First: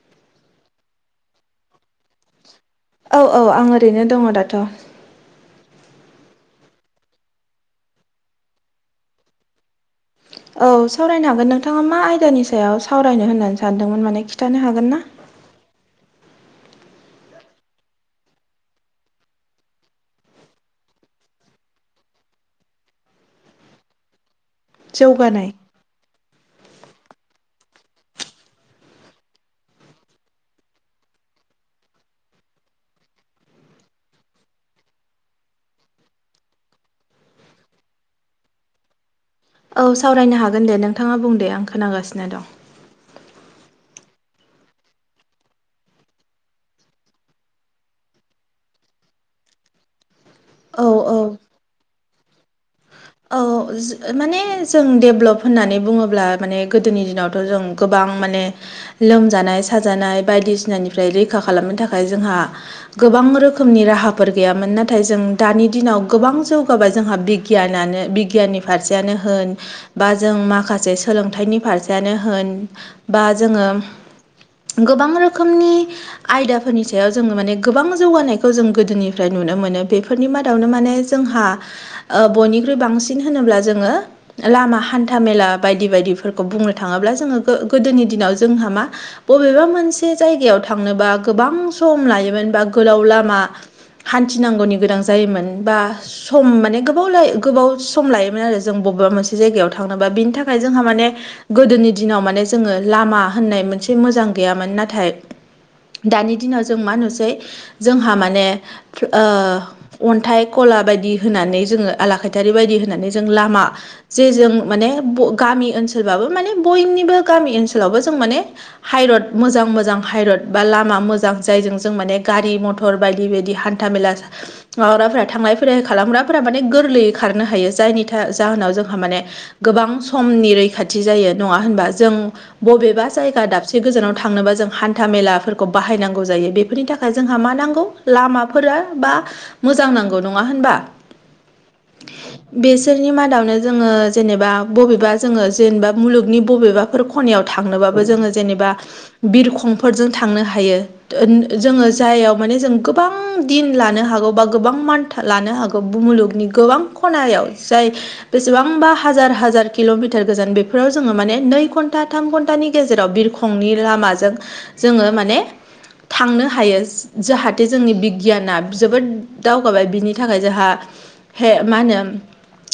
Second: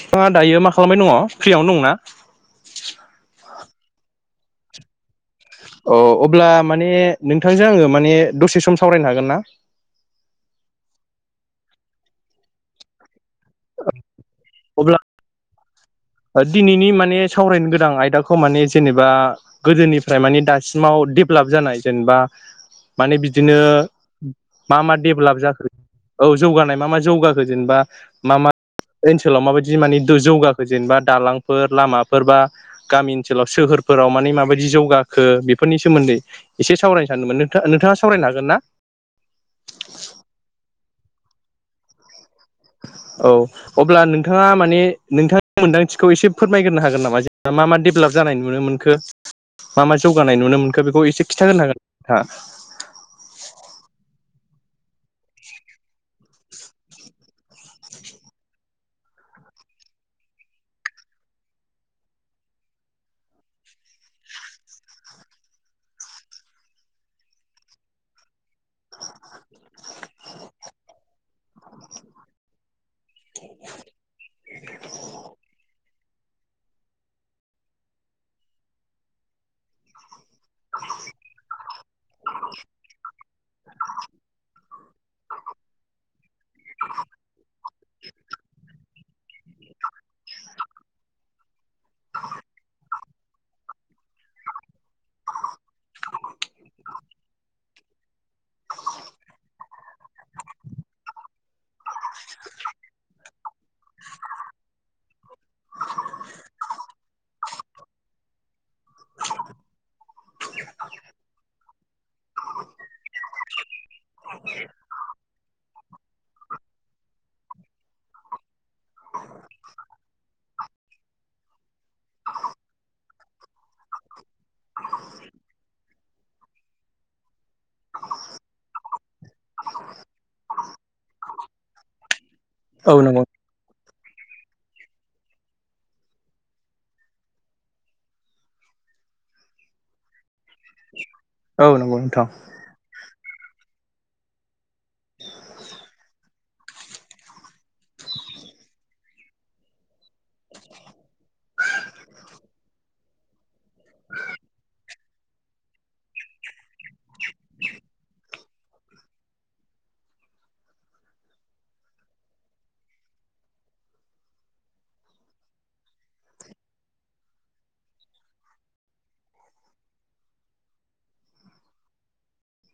नोंथाङा दायो मा खालामनाय दङ फ्रियावनो दं ना? औ औ आं ओरैनो दङ दाथ' अ अब्ला माने नोंथांजों आङो माने दसे सम सावरायनो हागोन ना? औ सावरायनो हागोन नोंथाङा मा आयदानि सायाव सावरायनो होननानै सानदोंमोन माने खिन्थानो हागोन अब्ला ना? दिनैनि माने सावरायनो गोनां आयदाखौ माने जेनेबा गोदोनिफ्राय मानिे दासिमाव डेभेलप जानाय जेनेबा माने बिदिनो मा मा डेभेलप जौगानाय जाखो औ जौगानाय मा मा जौगाखो जेनेबा मा मा ओनसोलाव माबायदि माने जौगाखो? जेनेबा दालांफोर, लामाफोरबा गामि ओनसोलाव, सोहोरफोराव माने माबायदि जौगाखो बेफोरनि सोमोन्दै एसे सावरायनो सानदोंमोनों नोंथाङा सावरायनो हागोन ना? औ सावरायनो हागोन दे नोंथाङा बुं दे आं खोनागासिनो दं। औ अब्ला नोंथाङा माने नोंथांनि मोनदांथिखौ एसे फोरमायग्रो हागोन नामा जे मा मा डेभेलप जानाय नुनो मोनखो मा मा जौगानाय नुनो औ मोनखो बेखौ औ एसे खिथागोर हांगोन नोंथाङा औ ज माने जों डेभ्लप होननानै बुङोब्ला माने गोदोनि दिनावथ' जों गोबां माने लोमजानाय साजानाय बायदिसिनानिफ्राय रैखा खालामनो थाखाय जोंहा गोबां रोखोमनि राहाफोर गैयामोन नाथाय जों दानि दिनाव गोबां जौगाबाय जोंहा बिगियान नानो बिगियाननि फारसेयानो होन बा जों माखासे सोलोंथाइनि फारसेयानो होन बा जोङो गोबां रोखोमनि आयदाफोरनि सायाव जोङो माने गोबां जौगानायखौ जों गोदोनिफ्राय नुनो मोनो बे फोरनि मादावनो माने जोंहा ओ बयनिख्रुइ‌ बांसिन होनोब्ला जोङो लामा हान्था मेला बायदि बायदिफोरखौ बुंनो थाङोब्ला जोङो गो गोदोनि दिनाव जोंहा मा बबेबा मोनसे जायगायाव थांनोबा गोबां सम लायोमोन बा गोलाव लामा हान्थिनांगौनि गोनां जायोमोन बा सम माने गोबाव गोबाव सम लायोमोन आरो जों बबेबा मोनसे जायगायाव थांनोबा बिनि थाखाय जोंहा माने गोदोनि दिनाव माने जोङो लामा होननाय मोनसे मोजां गैयामोन नाथाय दानि दिनाव जों मा नुसै जोंहा माने ओ अन्थाइ घला बायदि होनानै जोङो आलाखायथारि बायदि होननानै जों लामा जे जों माने ब गामि ओनसोलबाबो माने बयनिबो गामि ओनसोलावबो जों माने हाइरड मोजां मोजां हाइरड बा लामा मोज जायजों जों माने गारि मथर बायदि बायदि हान्था मेलाजों माबाग्राफोरा थांलाय फैलाय खालामग्राफोरा माने गोरलैयै खारनो हायो जायनि था जाहोनाव जोंहा माने गोबां समनि रैखाथि जायो नङा होनबा जों हागोन बबेबा नोंथाङा जायगा दाबसे एसे गोजानाव थांनोबा जों हान्था मेलाफोरखौ बाहायनांगौ जायो बेफोरनि थाखाय जोंहा मा नांगौ लामाफोरा बा मोजां नांगौ नङा होनबा? औ नंगौ नोंथां। बेसोरनि मादावनो जोङो जेनेबा बबेबा जोङो जेनेबा मुलुगनि बबेबाफोर खनायाव थांनोबाबो जोङो जेनेबा बिरखंफोरजों थांनो हायो। जोङो जायाव माने जों गोबां दिन लानो हागौ बा गोबां मान था लानो हागौ मुलुगनि गोबां खनायाव जाय बेसेबांबा हाजार हाजार किल'मिटार गोजान बेफोराव जोङो माने नै घन्टा थाम घन्टानि गेजेराव बिरख खंनि लामाजों जोङो माने थांनो हायो जाहाथे जोंनि बिगियाना जोबोद दावगाबाय बिनि थाखाय जोंहा हे मा होनो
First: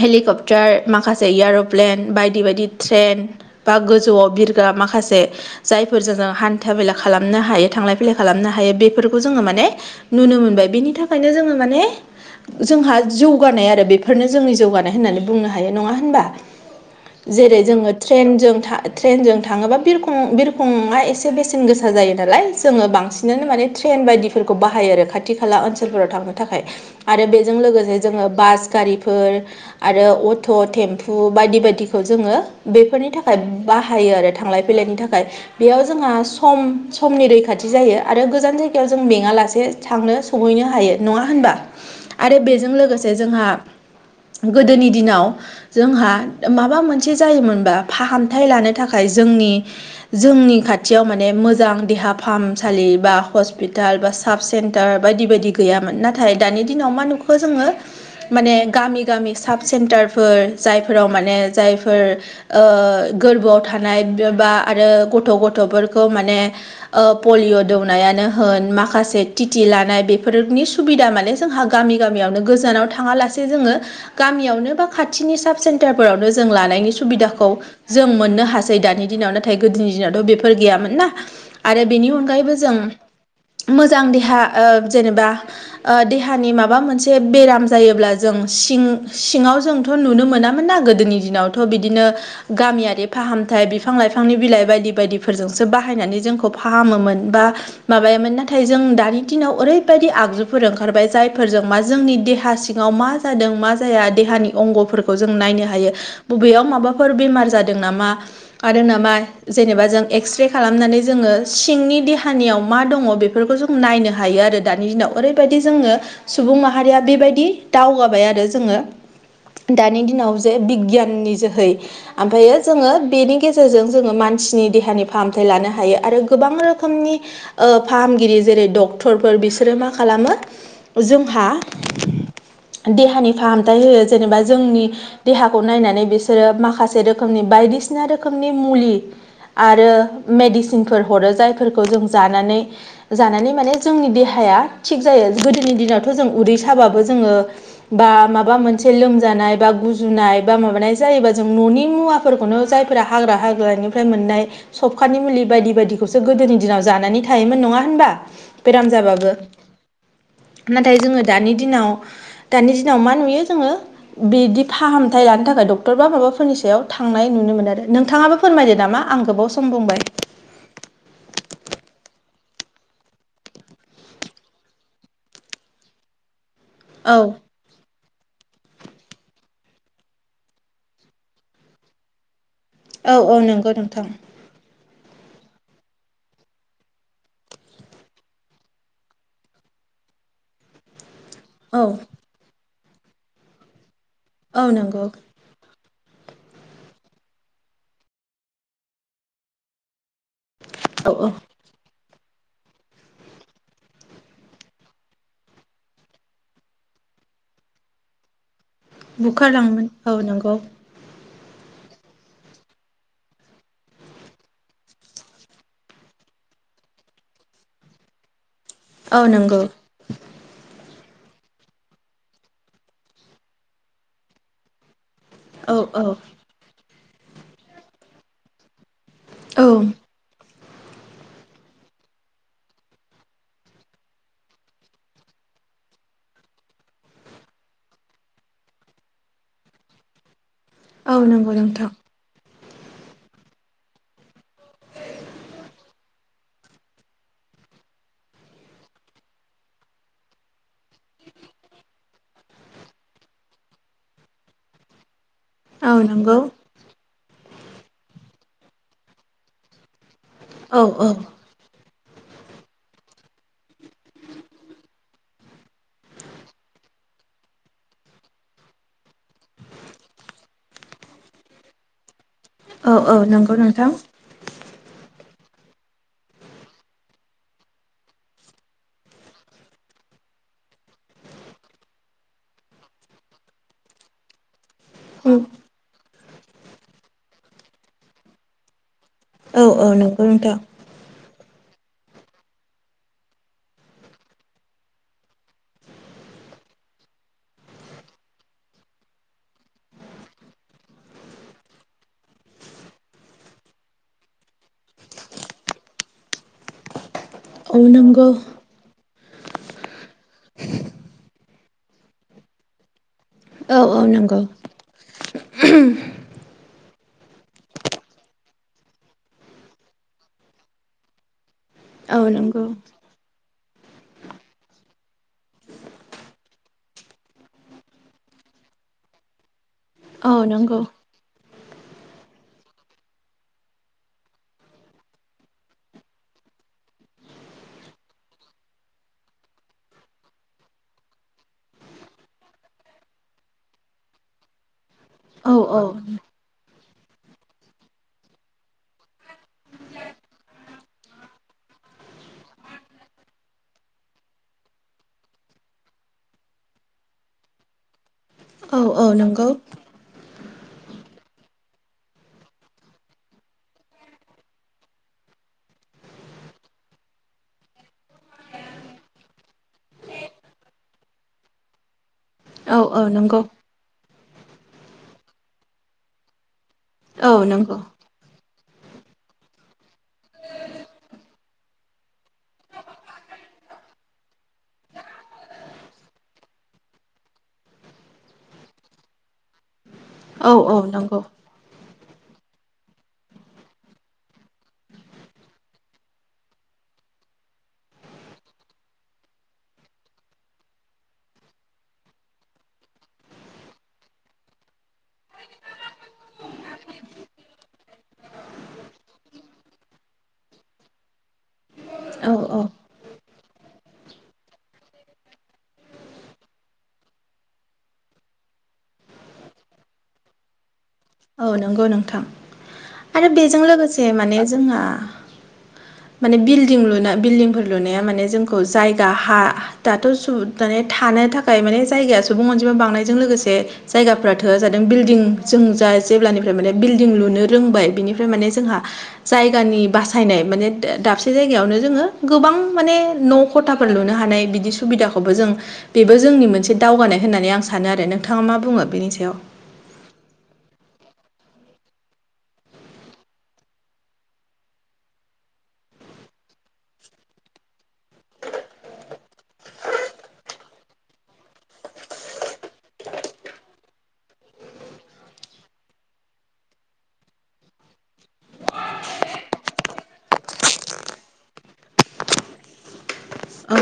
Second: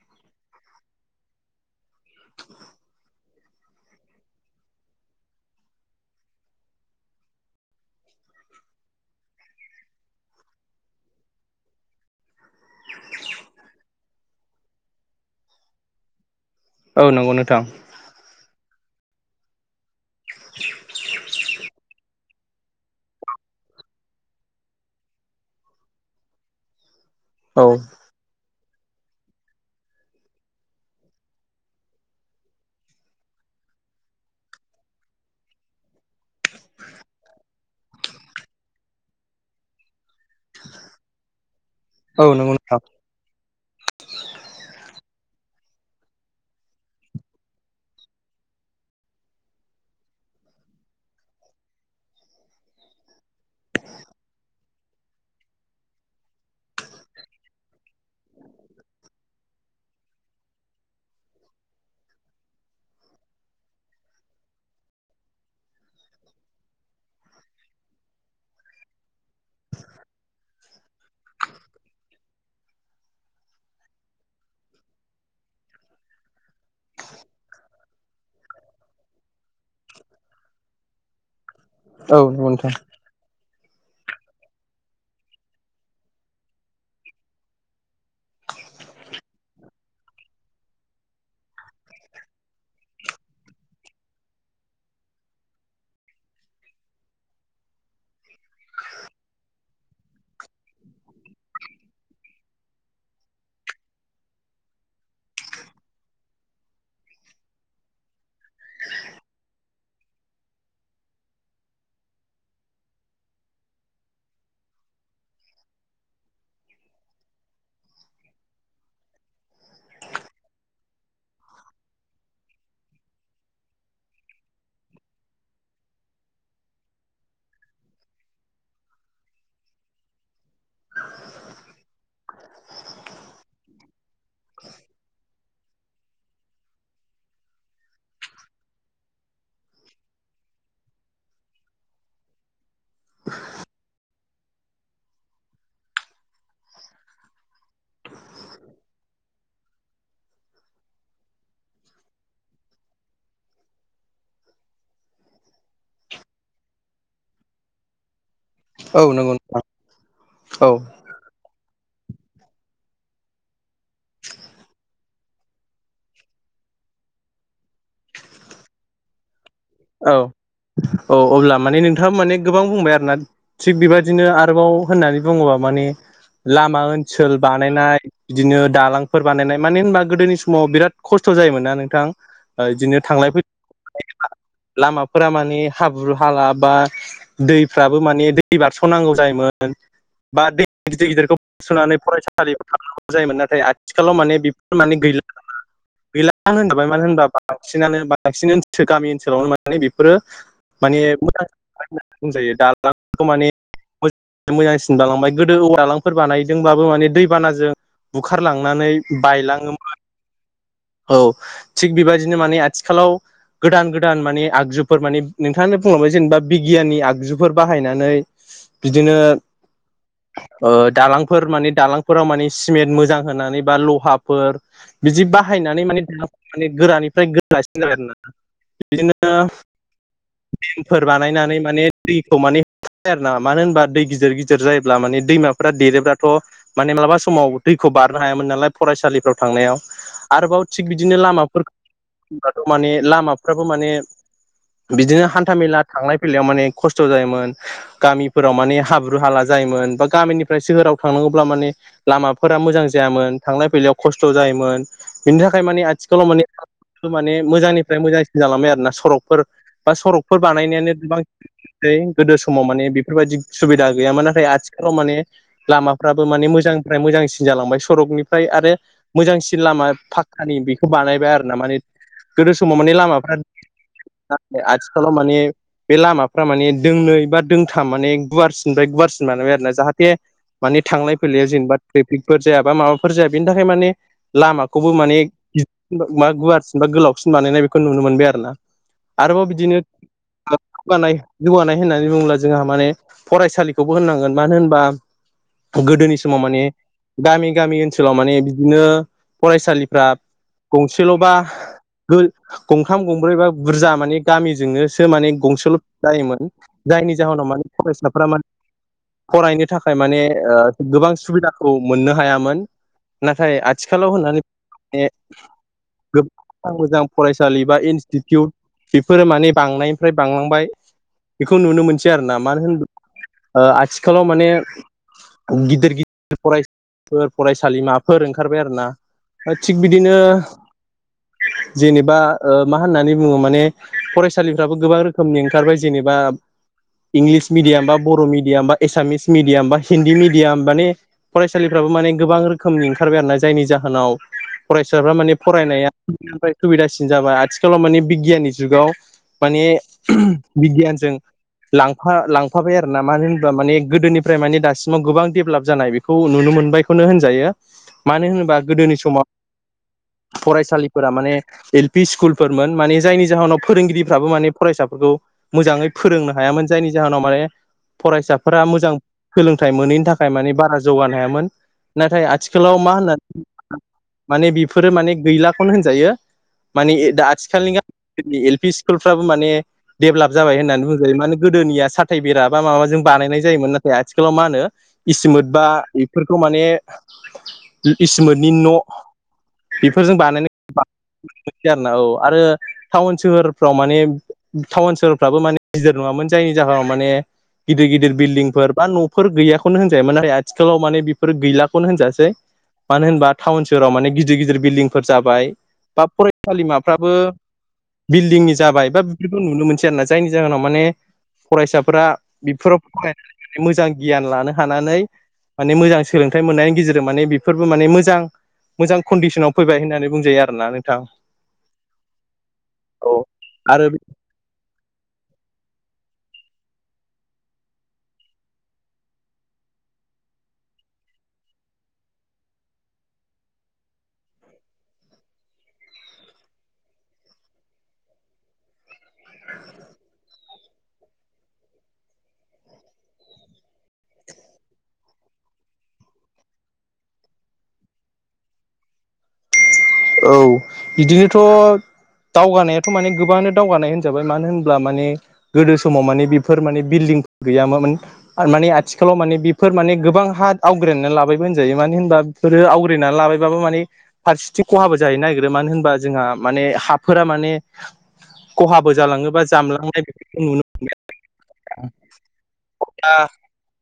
हेलिकप्टार माखासे एयर'प्लेन बायदि बायदि ट्रेन बा गोजौआव बिरग्रा माखासे जायफोरजों हान्था मेला खालामनो हायो थांलाय फैलाय खालामनो हायो बेफोरखौ जोङो माने नुनो मोनबाय बेनि थाखायनो जोङो माने जोंहा जौ गानाय आरो बेफोरनो जोंनि जौगानाय होननानै बुंनो हायो नङा होनबा औ नंगौ जेरै नोंथां जोङो ट्रेनजों था ट्रेनजों थाङोबा बिरखं बिरखंआ एसे बेसेन गोसा जायो नालाय जोङो बांसिन माने ट्रेन बायदिफोरखौ बाहायो आरो खाथि खाला ओनसोलफोराव थांनो थाखाय आरो बेजों औ लोगोसे जोङो बास गारिफोर आरो अट' टेम्पु बायदि बायदिखौ जोङो बेफोरनि थाखाय बाहायो आरो थांलाय बिलाइनि थाखाय बेयाव जोंहा सम समनि रैखाथि जायो आरो गोजान जायगायाव जों मेङालासे थांनो सौहैनो हायो नङा होनबा औ आरो नंगौ बेजों नोंथां लोगोसे जोंहा गोदोनि दिनाव जोंहा माबा मोनसे जायोमोनबा फाहामथाय लानो थाखाय जोंनि जोंनि खाथियाव माने मोजां देहा फाहामसालि बा हस्पिटाल बा साब सेन्टार बायदि बायदि गैयामोन नाथाय दानि दिनाव मा नुखो जोङो माने गामि गामि साब सेन्टारफोर जायफोराव माने जायफोर ओ गोरबोआव थानाय बा आरो गथ' गथ'फोरखौ माने ओ पलिअ' दौनायानो होन माखासे टिटि लानाय बेफोरनि सुबिदा माने जोंहा गामि गामियावनो गोजानाव थाङालासे जोङो गामियावनो बा खाथिनि साब सेन्टारफोरावनो जों लानायनि सुबिदाखौ जों मोननो हासै दानि दिनाव नाथाय गोदोनि दिनावथ' बेफोर गैयामोन ना आरो बेनि औ नंगौ अनगायैबो नोंथां जों मोजां देहा ओ जेनेबा ओ देहानि माबा मोनसे बेराम जायोब्ला जों सिं सिङाव जोंथ' नुनो मोनामोन ना गोदोनि दिनावथ' बिदिनो गामियारि फाहामथाय बिफां लाइफांनि बिलाइ बायदि बायदिफोरजोंसो बाहायनानै जोंखौ फाहामोमोन बा माबायामोन नाथाय जों दानि दिनाव ओरैबायदि आगजुफोर ओंखारबाय जायफोरजों मा जोंनि देहा सिङाव मा जादों मा जाया देहानि अंगफोरखौ जों नायनो हायो बबेयाव माबाफोर बेमार जादों नामा आरो नामा जेनेबा जों एक्सरे खालामनानै जोङो सिंनि देहानियाव मा दङ बे बेफोरखौ जों नायनो हायो आरो दानि दिनाव ओरैबायदि जोङो सुबुं माहारिया बेबायदि दावगाबाय आरो जोङो दानि दिनाव जे बिगियाननि जोहै ओमफायो जोङो बेनि गेजेरजों जोङो मानसिनि देहानि फाहामथाय लानो हायो आरो गोबां रोखोमनि ओ फाहामगिरि जेरै डक्टरफोर बिसोरो मा खालामो जोंहा [unintelligible] देहानि फाहामथाय होयो जेनेबा जोंनि देहाखौ नायनानै बिसोरो माखासे रोखोमनि बायदिसिना रोखोमनि मुलि आरो मेडिसिनफोर हरो जायफोरखौ जों जानानै जानानै माने जोंनि देहाया थिग जायो गोदोनि दिनावथ' जों उदै साबाबो जोङो बा माबा मोनसे लोमजानाय बा गुजुनाय बा माबानाय जायोबा जों न'नि मुवा फोरखौनो जायफोरा हाग्रा हाग्रानिफ्राय मोननाय सबखानि मुलि बायदि बायदिखौसो गोदोनि दिनाव जानानै थायोमोन नङा होनबा बेराम औ जाबाबो नंगौ नोंथां नाथाय जोङो दानि दिनाव दानि दिनाव मा नुयो जोङो बिदि फाहामथाय लानो थाखाय डक्टर बा माबाफोरनि सायाव थांनाय नुनो मोनो आरो नोंथाङाबो फोरमायदो नामा आं गोबाव सम बुंबाय औ औ अब्ला माने नोंथाङा माने गोबां बुंबाय आरोना थिग बेबायदिनो आरोबाव होननानै बुङोबा माने लामा औ ओनसोल बा बानायनाय बिदिनो दालांफोर बानायनाय मानो होनबा गोदोनि समाव बिराद खस्थ' जायोमोन ना नोंथां बिदिनो औ थांलाय औ नंगौ नोंथां फैलाय लामाफोरा माने हाब्रु हाला बा दैफ्राबो माने दै बारस'नांगौ जायोमोन बा दै गिदिर गिदिरखौ औ सोननानै फरायसालियाव थांनांगौ जायोमोन नाथाय आथिखालाव माने औ बेफोर माने नंगौ गैला गैलानो होनजाबाय मानो होनबा बांसिनानो बांसिन गामि ओनसोलावनो [unintelligible] बेफोरो माने औ औ मोजां बुंजायो दालांखौ माने मोजांसिन बालांबाय गोदो औवालांफोर बानायदोंबाबो माने दैबानाजों बुखारलांनानै बुखारलाङोमोन बायलाङोमोन औ नंगौ औ थिग बेबायदिनो माने आथिखालाव गोदान गोदान माने आगजुफोर माने नोंथाङा बुंलांबाय जेनेबा बिगियाननि आगजुफोर बाहायनानै बिदिनो औ नंगौ दालांफोर माने दालांफोराव माने सिमेन्ट मोजां होनानै बा लहाफोर बिदि औ बाहायनानै औ माने दा माने गोरानिफ्राय गोरासिन जाबाय आरो ना दा औ नेम फोर बानायनानै माने दैखौ माने आरो ना मानो होनबा दै गिदिर गिदिर जायोब्ला माने दैमाफोरा देरोब्लाथ' माने मालाबा समाव दैखौ बारनो हायामोन नालाय फरायसालिफ्राव थांनायाव आरोबाव थिग औ बिदिनो नंगौ नोंथां लामाफोरबाथ' माने लामाफ्राबो माने बिदिनो हान्था मेला थांलाय फैलायाव माने खस्थ' जायोमोन गामिफोराव माने हाब्रु हाला जायोमोन बा गामिनिफ्राय सोहोराव थांनांगौब्ला माने लामाफोरा मोजां जायामोन थांलाय फैलायाव खस्थ' जायोमोन बिनि थाखाय ओमफाय माने औ आथिखालाव नंगौ माने माने मोजांनिफ्राय मोजांसिन जालांबाय आरो ना सरकफोर बा सरकफोर औ बानायनायानो बांसिन गोदो समाव माने बेफोरबायदि सुबिदा गैयामोन नाथाय आथिखालाव माने लामाफ्राबो माने मोजांनिफ्राय मोजांसिन जालांबाय सरकनिफ्राय आरो। मोजांसिन लामा फाखकानि बेखौ बानायबाय आरोना माने गोदो समाव माने लामाफ्रा हेल' नोंथां। नाथाय आथिखालाव माने बे लामाफ्रा माने दोंनै बा दोंथाम माने गुवारसिनिफ्राय गुवारसिन बानायबाय आरोना जाहाते माने थांलाय फैलाया जेनेबा ट्रेफिकफोर जाया बा माबाफोर जाया बेनि थाखाय माने लामाखौबो माने औ [unintelligible] मा गुवारसिन बा गोलावसिन बानायनाय बेखौ नुनो मोनबाय आरो ना। आरोबाव बिदिनो औ नंगौ [unintelligible] नोंथां जौगानाय-जौगानाय होननानै बुङोब्ला जोंहा माने फरायसालिखौबो होननांगोन मानो होनबा गोदोनि समाव माने गामि गामि ओनसोलाव माने बिदिनो फरायसालिफ्रा गंसेल'बा गंथाम गंब्रै बा बुरजा माने गामिजोंनोसो माने गंसेल' जायोमोन जायनि जाहोनाव माने औ नंगौ फरायसाफोरा मा [unintelligible] फरायनो थाखाय माने ओ गोबां सुबिदाखौ मोननो हायामोन। नाथाय औ औ आथिखालाव नंगौ होननानै [unintelligible] [unintelligible] मोजां फरायसालि बा इनस्टिटिउट बेफोरो माने बांनायनिफ्राय बांलांबाय बेखौ नुनो मोनसै औ आरोना मानो नंगौ होन [unintelligible] ओ आथिखालाव माने गिदिर गिदिर फरायसाफोर फरायसालिमाफोर ओंखारबाय आरोना। ओ थिग बिदिनो औ नंगौ जेनेबा ओ मा होननानै बुङो माने फरायसालिफ्राबो गोबां रोखोमनि ओंखारबाय जेनेबा इंलिस मिडियाम बा बर' मिडियाम बा एसामिस मिडियाम बा हिन्दी मिडियाम माने फरायसालिफ्राबो माने गोबां रोखोमनि ओंखारबाय आरोना जायनि जाहोनाव फरायसाफ्रा माने औ फरायनाया औ [unintelligible] आथिखालाव मानिम बिगियाननि जुगाव माने [unintelligible] बिगियानजों लांफा लांफाबाय आरोना मानो होनबा माने गोदोनिफ्राय माने दासिमाव गोबां डेभलाप जानाय बे खौ नुनो मोनबायखौनो होनजायो मानो होनोबा औ गोदोनि समाव नंगौ फरायसालिफोरा माने एल पि स्कुलफोरमोन माने [unintelligible] जायनि जाहोनाव फोरोंगिरिफ्राबो माने फरायसाफोरखौ मोजाङै फोरोंनो हायामोन जायनि जाहोनाव माने फरायसाफोरा मोजां सोलोंथाइ मोनैनि थाखाय माने बारा जौगानो हायामोन नाथाय आ [unintelligible] औ थिखालाव मा औ होनना नंगौ माने बेफोरो माने गैलाखौनो होनजायो। माने इ दा औ आथिखालनि नंगौ गामिनि एल पि स्कुलफ्राबो माने देभलाप जाबाय होननानै बुंजायो माने गोदोनिया साथाय बेरा बा माबा जों बानायनाय जायोमोन नाथाय आथिखालाव मा होनो इसोमोत बा बेफोरखौ माने [unintelligible] इसोमोतनि न' बेफोरजों [unintelligible] औ औ नंगौ आरोना औ आरो थाउन सोहोरफ्राव माने थाउन सोहोरफ्राबो माने गिदिर नङामोन जायनि जाहोनाव माने गिदिर गिदिर बिल्डिंफोर बा न'फोर गैयाखौनो होनजायोमोन आथिखालाव माने बेफोर गैलाखौनो होनजासै मानो होनबा थाउन सोहोराव माने गिदिर गिदिर बिल्डिंफोर जाबाय बा फरायसालिमाफ्राबो बिल्डिंनि जाबाय बा बेफोरखौ नुनो मोनसै आरोना जायनि जाहोनाव माने फरायसाफोरा औ औ बेफोराव [unintelligible] मोजां गियान लानो हानानै माने मोजां सोलोंथाइ मोननायनि गेजेरजों माने बेफोरबो माने मोजां मोजां खन्डिसनाव फैबाय होननानै बुंजायो आरोना नोंथां। औ नंगौ नोंथां। औ आरो बेजों आरो लोगोसे माने जोंहा माने बिल्डिं लुनो बिल्डिंफोर लुनाया माने जोंखौ जायगा हा दाथ' सु [unintelligible] दानाय थानो थाखाय माने जायगाया सुबुं अनजिमा बांनायजों लोगोसे जायगाफोरा थोआ जादों बिल्डिं जों जा [unintelligible] जेब्लानिफ्राय माने बिल्डिं लुनो रोंबाय बिनिफ्राय माने जोंहा जायगानि बासायनाय माने दा दाबसे जायगायावनो जोङो गोबां माने न' ख'थाफोर लुनो हानाय बिदि सुबिदाखौबो जों बेबो जोंनि मोनसे दावगानाय होननानै आं सानो आरो नोंथाङा मा बुङो बेनि सायाव औ बिदिनोथ' दावगानायाथ' माने गोबाङानो दावगानाय होनजाबाय मानो होनब्ला माने गोदो समाव माने बेफोर माने बिल्डिं गैयामोमोन। आर माने आथिखालाव माने बेफोर माने गोबां हा आवग्रायनानै लाबायबो होनजायो मानो होनबा [unintelligible] फोरो आवरिना लाबायबाबो माने फारसेथि [unintelligible] खहाबो जाहैनो नागिरो मानो होनबा जोंहा माने हाफोरा माने खहाबो जालाङोबा जामलांनाय बेफोरखौ नुनो [unintelligible] [unintelligible] औ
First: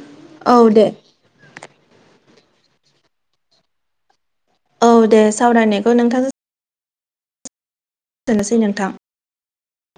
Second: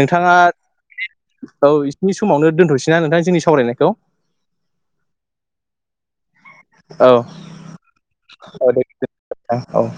नोंथाङा औ दे औ बिसिनि समावनो दोनथ'नोसैना नोंथां जोंनि सावरायनायखौ औ दे सावरायनायखौ नोंथां औ-औ दोननोसै नोंथां [unintelligible] औ